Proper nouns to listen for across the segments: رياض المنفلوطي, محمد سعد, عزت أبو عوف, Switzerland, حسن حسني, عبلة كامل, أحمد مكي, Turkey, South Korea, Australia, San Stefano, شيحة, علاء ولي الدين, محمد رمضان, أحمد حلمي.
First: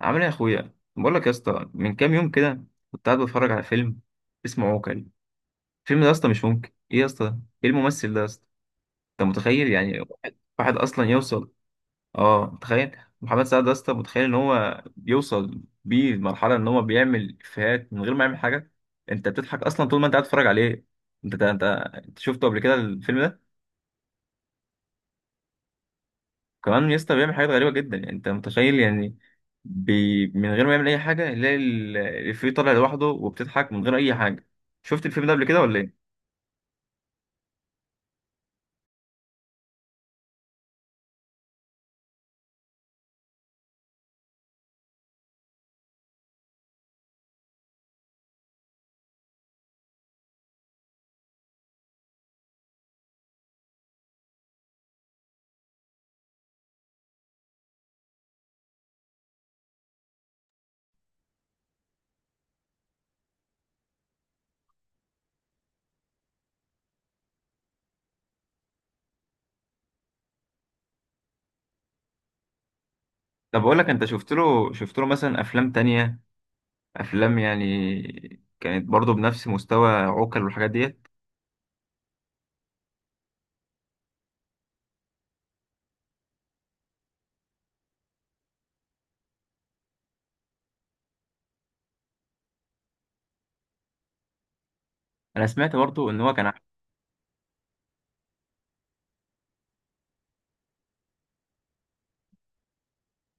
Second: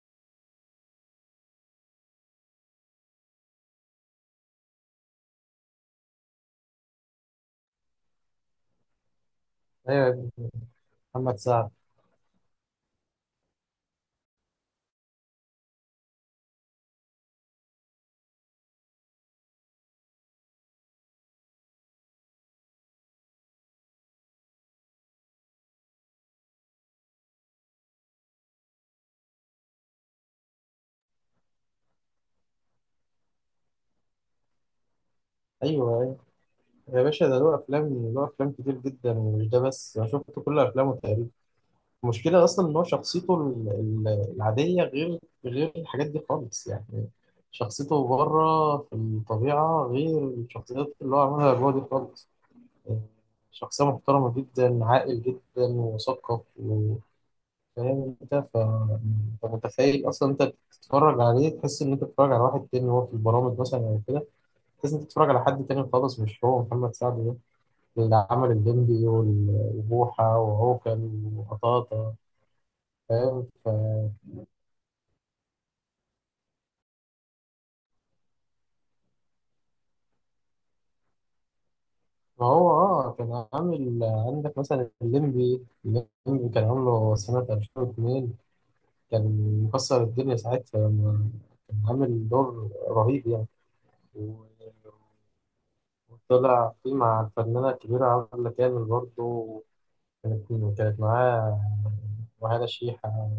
عامل ايه يا اخويا؟ بقول لك يا اسطى، من كام يوم كده كنت قاعد بتفرج على فيلم اسمه عوكل. الفيلم ده يا اسطى مش ممكن، ايه يا اسطى، ايه الممثل ده يا اسطى؟ انت متخيل يعني ايوه يا ابني، واحد اصلا محمد يوصل؟ سعد. اه، تخيل محمد سعد ده يا اسطى، متخيل ان هو بيوصل بيه لمرحله ان هو بيعمل افيهات من غير ما يعمل حاجه. انت بتضحك اصلا طول ما انت قاعد تتفرج عليه. انت انت انت شفته قبل كده الفيلم ده؟ كمان يسطا بيعمل حاجات غريبة جدا، يعني انت متخيل يعني؟ من غير ما يعمل اي حاجة يلاقي الإفيه طالع لوحده وبتضحك من غير اي حاجة. شفت الفيلم ده قبل كده ولا ايه؟ ايوه أيوة. يا باشا ده له افلام كتير جدا، ومش ده بس، انا شفت كل افلامه تقريبا. المشكله اصلا ان هو شخصيته العاديه غير الحاجات دي خالص يعني. شخصيته بره في الطبيعه غير الشخصيات اللي هو عملها جوه دي خالص. شخصيه محترمه جدا، عاقل جدا ومثقف وفاهم. انت متخيل اصلا انت بتتفرج عليه، تحس ان انت بتتفرج على واحد تاني. وهو في البرامج مثلا او كده، لازم تتفرج على حد تاني خالص، مش هو محمد سعد ده اللي عمل الليمبي وبوحة وعوكل وقطاطة. فاهم. طب اقول لك، انت شفت له مثلا افلام تانية، افلام يعني كانت برضه بنفس مستوى عوكل والحاجات ديت؟ ما هو اه كان عامل عندك مثلا الليمبي، كان عامله سنة 2002. كان مكسر الدنيا ساعتها، لما كان عامل دور رهيب يعني. و- انا سمعت برضه ان هو وطلع فيه مع الفنانة الكبيرة عبلة كامل برضه. كانت كانت معاه، وهذا شيحة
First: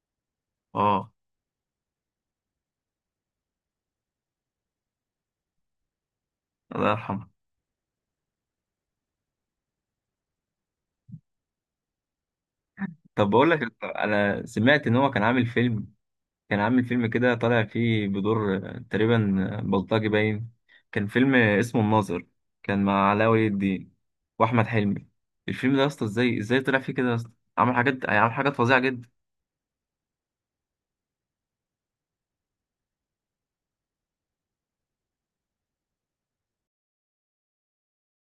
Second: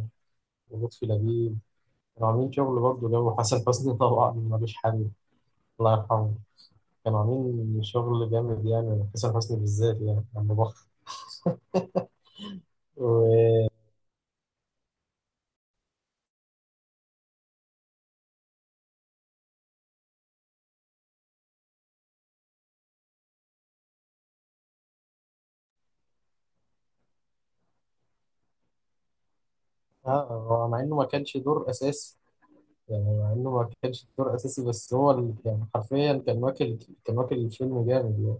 ولطفي اه، لبيب. كانوا عاملين شغل برضه، جو حسن حسني طبعا ملوش حل، الله يرحمه. الله كانوا يرحمه. عاملين شغل جامد يعني، حسن حسني بالذات يعني لما بخ و... طب بقول لك، انا سمعت ان هو كان عامل فيلم، كان عامل فيلم كده طالع فيه بدور تقريبا بلطجي باين. كان فيلم اسمه الناظر، كان مع علاء ولي الدين واحمد حلمي. الفيلم ده يا اسطى ازاي طلع فيه كده يا اسطى؟ عمل حاجات فظيعه جدا. مع إنه ما كانش دور أساسي. يعني مع إنه ما كانش دور أساسي، بس هو يعني حرفيا كان واكل. كان واكل الفيلم جامد يعني.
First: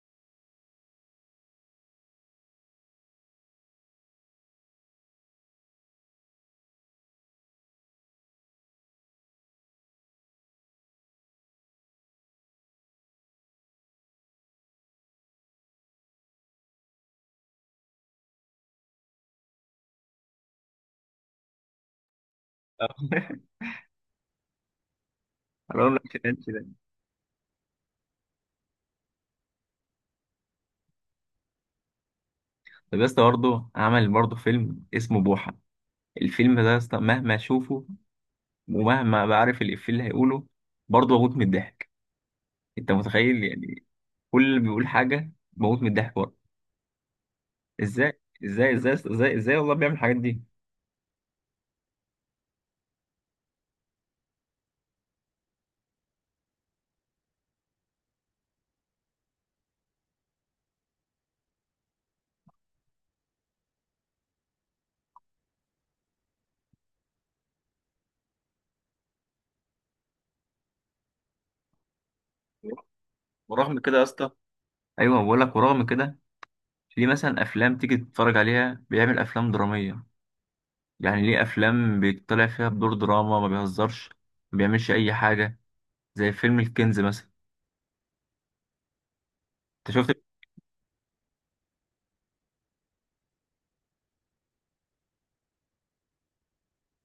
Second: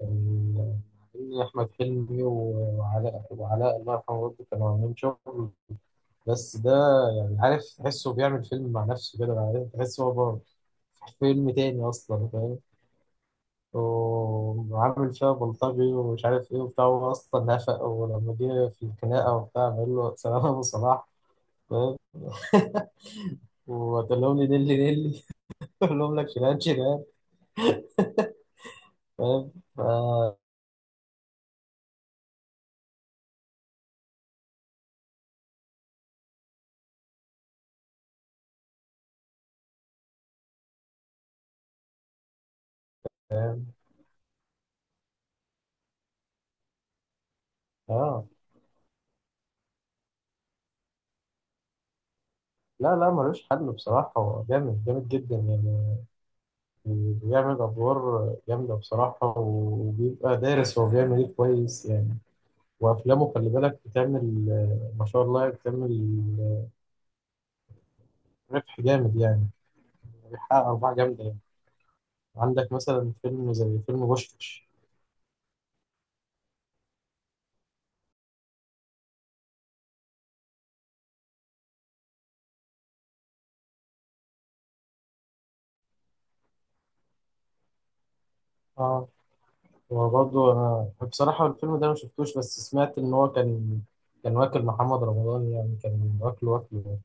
كان عاملين أحمد حلمي وعلاء، الله يرحمه برضه، كانوا عاملين شغل. بس ده يعني، عارف، تحسه بيعمل فيلم مع نفسه كده، بعدين تحسه هو بره في فيلم تاني أصلا. فاهم. وعامل فيها بلطجي ومش عارف ايه وبتاع، هو اصلا نافق، ولما جه في الخناقه وبتاع بقول له سلام يا ابو صلاح. فاهم. وتقول لهم لي نيلي نيلي. حرام تقول لك لهم لك القرش شيلان ده. شيلان. فاهم طب يا اسطى برضه عمل برضه فيلم اسمه بوحة، الفيلم ده يا اسطى مهما اشوفه ومهما بعرف الإفيه اللي هيقوله برضه بموت من الضحك. انت متخيل يعني؟ كل اللي بيقول حاجة بموت من الضحك برضه. ازاي اه. ازاي ازاي ازاي ازاي والله بيعمل الحاجات دي؟ لا لا ملوش حل بصراحة، هو جامد جامد جدا يعني. بيعمل أدوار جامدة بصراحة، وبيبقى دارس هو بيعمل إيه كويس يعني. وأفلامه خلي بالك بتعمل، ما شاء الله، بتعمل ربح جامد يعني، بيحقق أرباح جامدة. عندك مثلا فيلم ورغم زي كده يا فيلم اسطى، بوشكاش. ايوه بقول لك، ورغم كده ليه مثلا افلام تيجي تتفرج عليها بيعمل افلام دراميه؟ يعني ليه افلام بيطلع فيها بدور دراما ما بيهزرش، ما بيعملش اي حاجه، زي فيلم الكنز مثلا؟ اه. انت شفت؟ وبرضه انا بصراحة الفيلم ده انا مشفتوش، بس سمعت ان هو كان واكل محمد رمضان يعني، كان واكله واكله.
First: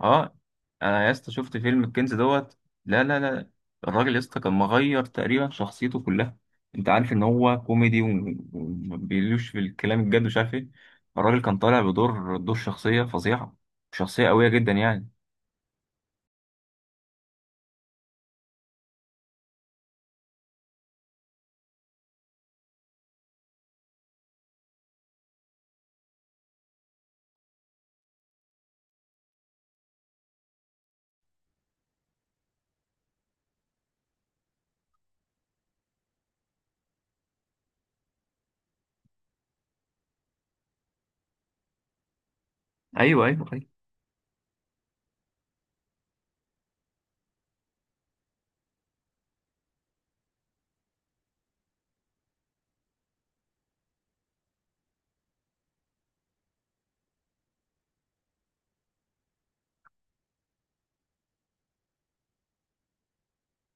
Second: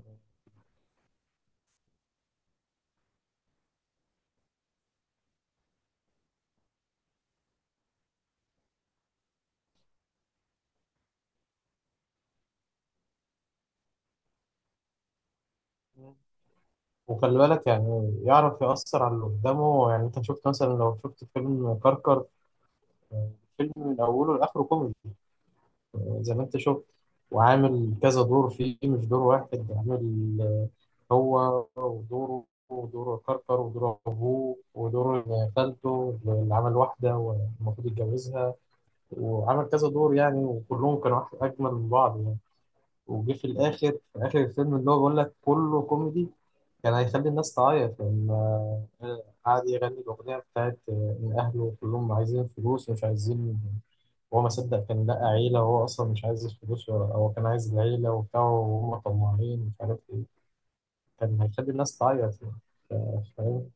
اه، انا يا اسطى شفت فيلم الكنز دوت. لا لا لا، الراجل يا اسطى كان مغير تقريبا شخصيته كلها. انت عارف ان هو كوميدي وما بيقولوش في الكلام الجد ومش عارف ايه. الراجل كان طالع بدور شخصيه فظيعه، شخصيه قويه جدا يعني. وخلي بالك يعني يعرف يأثر على اللي قدامه يعني. انت شفت مثلا، لو شفت فيلم كركر، فيلم من اوله لاخره كوميدي، زي ما انت شفت. وعامل كذا دور فيه، مش دور واحد، عامل هو ودوره ودور كركر ودور أبوه ودور خالته اللي عمل واحدة والمفروض يتجوزها. وعمل كذا دور يعني، وكلهم كانوا أجمل من بعض يعني. ايوه وجه ايوه في ايوه. الآخر، في آخر الفيلم، اللي هو بيقول لك كله كوميدي، كان هيخلي الناس تعيط. لأن آه، قعد يغني الأغنية بتاعت إن أهله كلهم عايزين فلوس ومش عايزين، هو ما صدق كان لقى عيلة، وهو أصلا مش عايز الفلوس هو كان عايز العيلة وبتاع، وهم طماعين مش عارف إيه. كان هيخلي الناس تعيط يعني. ف- فاهم.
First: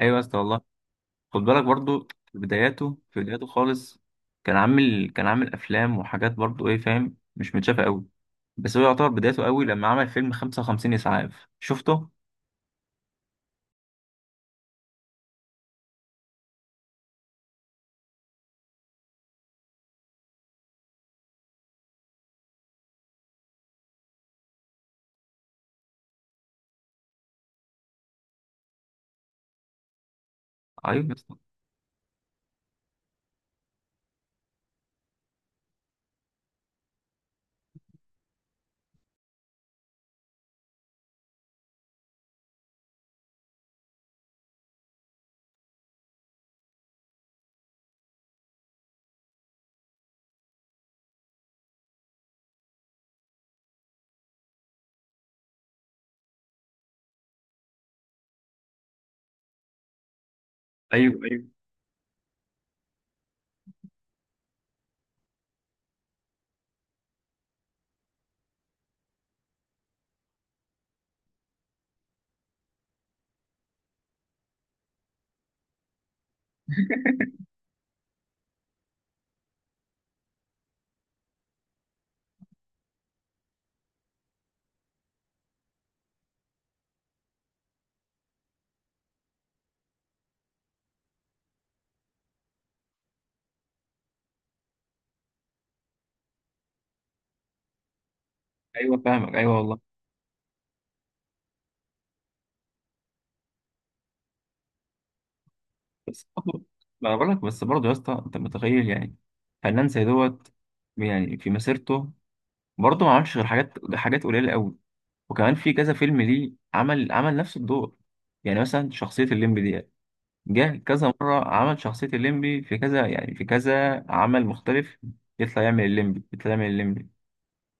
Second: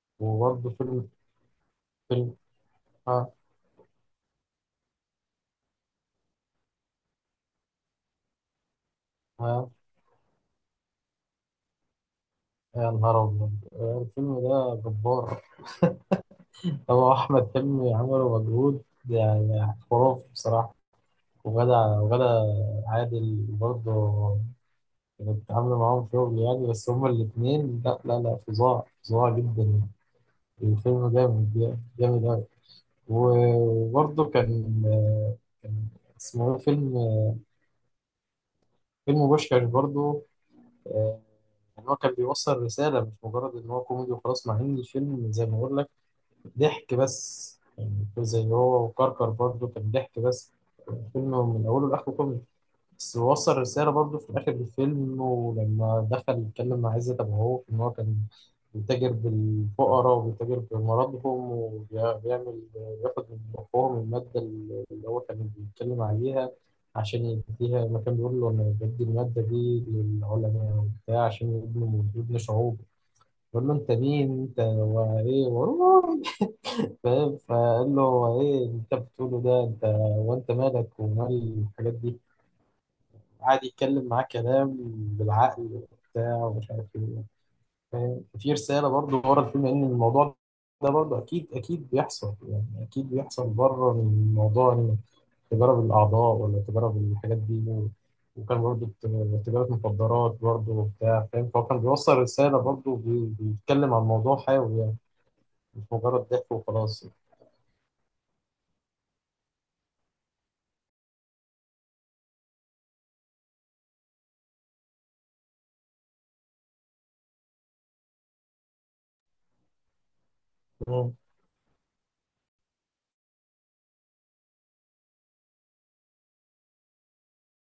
ايوه يا اسطى والله. وبرضه خد بالك برضو فيلم. في بداياته في ها بداياته خالص، كان عامل افلام وحاجات برضو، ايه فاهم، مش متشافه قوي. بس هو يعتبر بدايته قوي ها. لما عمل فيلم 55 اسعاف. شفته؟ يا نهار أبيض، الفيلم ده جبار. هو أحمد حلمي عمله مجهود يعني خرافي بصراحة. وغدا وغدا عادل برضه كانت عاملة معاهم شغل يعني. بس هما الاتنين لا لا لا، فظاع فظاع جدا يعني. ايوه الفيلم يا اسطى. جامد جامد أوي. وبرضه كان اسمه إيه؟ فيلم بوشكاش برضه. آه، يعني هو كان بيوصل رسالة، مش مجرد إن هو كوميدي وخلاص، مع إن الفيلم زي ما بقول لك ضحك بس يعني، زي هو وكركر برضه كان ضحك بس، الفيلم من أوله لآخره كوميدي. بس وصل رسالة برضه في آخر الفيلم، إنه لما دخل يتكلم مع عزت أبو عوف إن هو كان بيتاجر بالفقراء وبيتاجر ايوه ايوه بمرضهم وبيعمل ياخد من أخوهم المادة اللي هو كان بيتكلم عليها عشان يديها، ما كان بيقول له أنا بدي المادة دي للعلماء وبتاع عشان يبنوا شعوب. بيقول له أنت مين أنت وإيه فاهم. فقال له إيه اللي أنت بتقوله ده، أنت وأنت مالك ومال الحاجات دي. قاعد يتكلم معاه كلام بالعقل وبتاع ومش عارف ايه. فاهم. في رسالة برضه ورا الفيلم، لأن الموضوع ده برضه أكيد أكيد بيحصل يعني، أكيد بيحصل بره، من موضوع إن تجارب الأعضاء ولا تجارب الحاجات دي وكان برضه ايوه فاهمك ايوه تجارة والله. مخدرات برضه وبتاع. فاهم. فهو كان بيوصل رسالة برضه، بيتكلم عن موضوع حيوي يعني، مش بس مجرد ضحك برضو، وخلاص. ما انا بقول لك بس برضو يا اسطى، انت متخيل يعني؟ فنان زي دوت، يعني في مسيرته برضو ما عملش غير حاجات حاجات قليله قوي. وكمان في كذا فيلم ليه عمل نفس الدور؟ يعني مثلا شخصيه الليمبي دي جه كذا مرة عمل شخصية الليمبي، في كذا يعني في كذا عمل مختلف يطلع يعمل الليمبي، يطلع يعمل الليمبي.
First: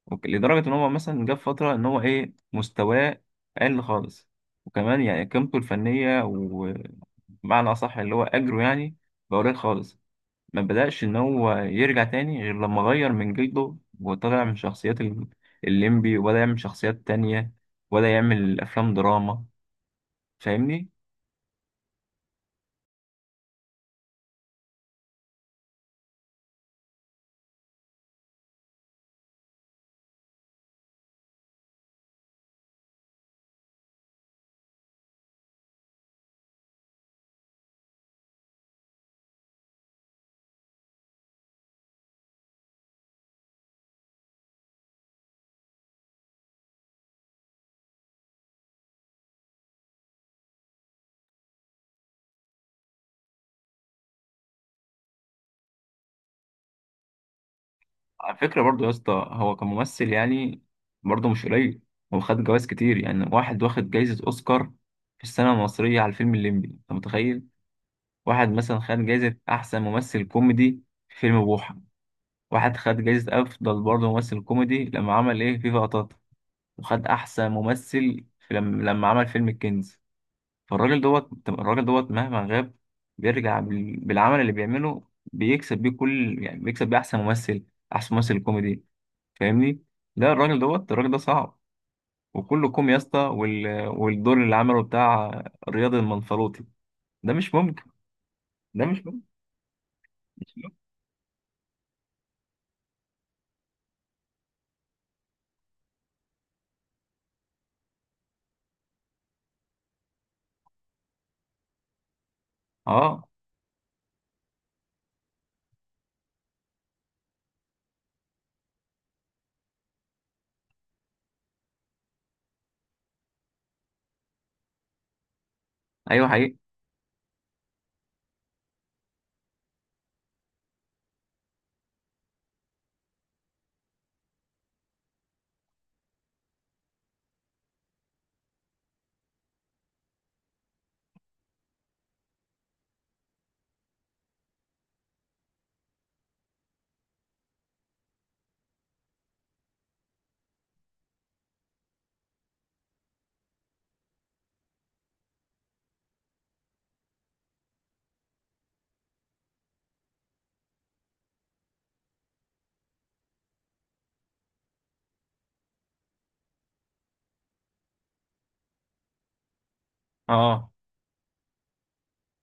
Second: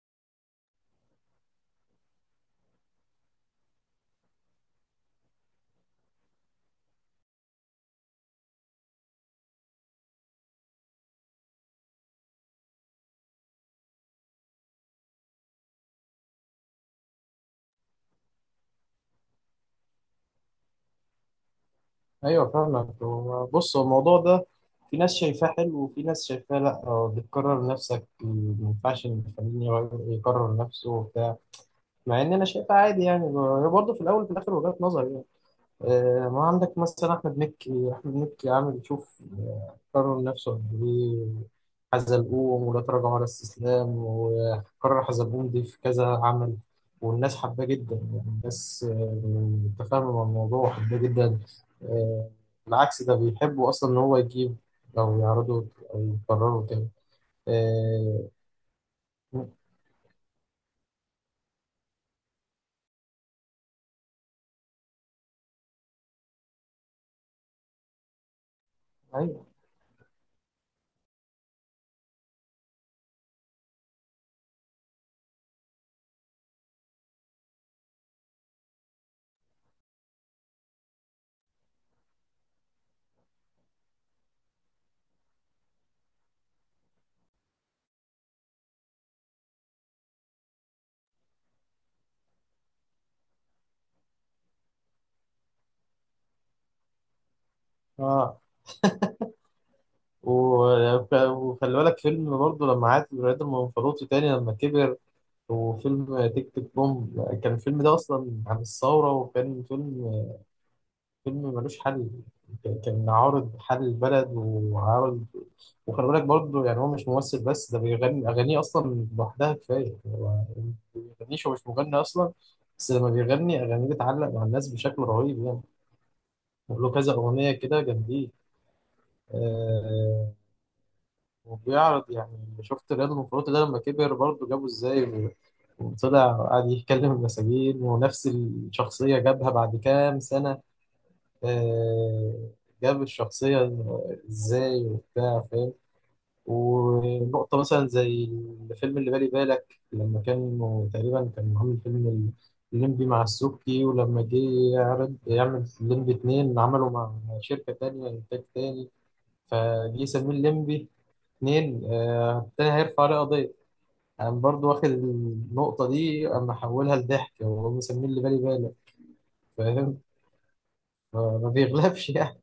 لدرجة إن هو مثلا جه في فترة إن هو إيه، مستواه قل خالص. وكمان يعني قيمته الفنية ومعنى أصح اللي هو أجره يعني بقى قليل خالص. ما بدأش إن هو يرجع تاني غير لما غير من جلده وطلع من شخصيات الليمبي وبدأ يعمل شخصيات تانية وبدأ يعمل أفلام دراما. فاهمني؟ ايوه فاهمك. بص، هو الموضوع ده في ناس شايفاه حلو وفي ناس شايفاه لا. بتكرر نفسك، ما ينفعش إن الفنان يكرر نفسه وبتاع. مع ان انا شايفها عادي يعني، برضه في الاول وفي الاخر وجهات نظر يعني. ما عندك مثلا أحمد مكي. أحمد مكي عامل، شوف، كرر نفسه قد إيه. حزلقوم، ولا تراجع ولا استسلام، وكرر حزلقوم دي في كذا عمل. والناس حباه جدا يعني، الناس متفاهمة مع الموضوع وحباه جدا. آه، بالعكس ده بيحبوا أصلا إن هو يجيب أو يعرضه أو يكرره تاني. آه، على فكرة برضو يا اسطى، هو كممثل يعني برضو مش قليل. هو خد جوائز كتير يعني. واحد واخد جايزة أوسكار في السينما المصرية على الفيلم الليمبي، أنت متخيل؟ واحد مثلا خد جايزة أيوه. أحسن ممثل كوميدي في فيلم بوحة. واحد خد جايزة أفضل برضو ممثل كوميدي لما عمل إيه فيفا قطاطا. وخد أحسن ممثل في لما عمل فيلم الكنز. فالراجل دوت، الراجل دوت مهما غاب بيرجع بالعمل اللي بيعمله. بيكسب بيه أحسن ممثل، أحسن ممثل كوميدي. فاهمني؟ لا، الراجل دوت، الراجل ده صعب. وكله كوم يا اسطى، والدور اللي عمله بتاع رياض المنفلوطي ده مش ممكن. آه. ده مش ممكن. مش ممكن. وخلي بالك فيلم برضه لما عاد رياض المنفلوطي تاني لما كبر. وفيلم تيك تيك بوم، كان الفيلم ده أصلا عن الثورة، وكان فيلم ملوش حل. كان اه. عارض حل البلد وعارض. وخلي بالك برضه يعني هو مش ممثل بس، ده بيغني أغانيه أصلا لوحدها كفاية. هو ما بيغنيش، هو مش مغني أصلا، بس لما بيغني أغانيه بتعلق مع الناس بشكل رهيب يعني. ايوه حقيقي. له كذا أغنية كده جامدين. آه. وبيعرض يعني، شفت رياض منفلوطي ده لما كبر برضه جابه إزاي، وطلع وقعد يتكلم المساجين، ونفس الشخصية جابها بعد كام سنة. آه، جاب الشخصية ازاي وبتاع. فاهم. ونقطة مثلا زي الفيلم اللي بالي بالك، لما كانوا تقريبا كان عامل فيلم الليمبي مع السبكي، ولما جه يعرض يعمل الليمبي اتنين، عمله مع شركة تانية، إنتاج تاني. فجه يسميه الليمبي اتنين، التاني هيرفع عليه قضية. انا برضو واخد النقطه دي، اما احولها لضحك، وهو مسميه اللي بالي بالك. فاهم. اه، ما بيغلبش يعني.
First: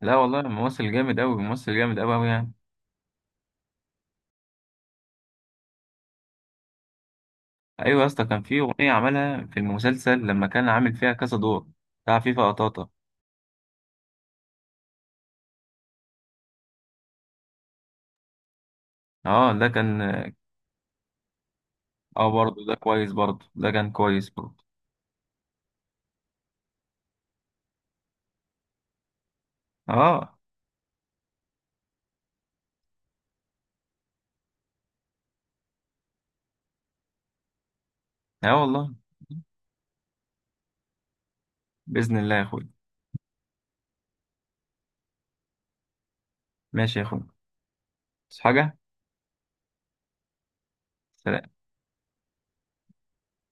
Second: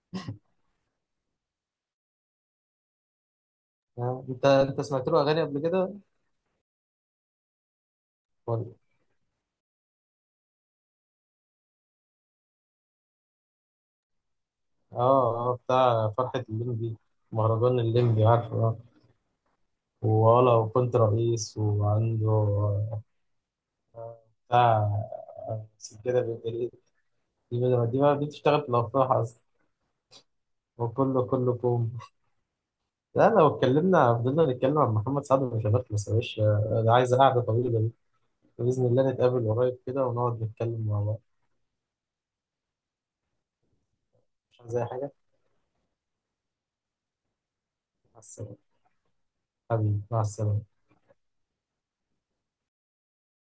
لا والله ممثل جامد قوي، ممثل جامد قوي قوي يعني. انت سمعت له اغاني قبل كده ايوه يا اسطى، كان في ولا؟ اغنيه عملها في المسلسل لما كان عامل فيها كذا دور بتاع فيفا قطاطا. اه اه، بتاع فرحه الليمبي، مهرجان الليمبي، عارفه اه. اه، ده كان. ولا وكنت رئيس اه، وعنده برضه ده كويس، برضه ده كان كويس برضه. بتاع. سجادة بالإيد. دي ما دي ما- دي بتشتغل في الافراح اصلا. اه، وكله كلكم. لا، لو اتكلمنا فضلنا نتكلم عن محمد سعد مش هنخلص يا باشا، ده عايز قعده طويله. اه بإذن والله. الله نتقابل قريب كده ونقعد نتكلم مع بعض. باذن الله يا اخوي. مش عايز أي حاجة. ماشي يا اخوي. مع بس السلامة. حاجه. حبيبي مع السلامة. سلام.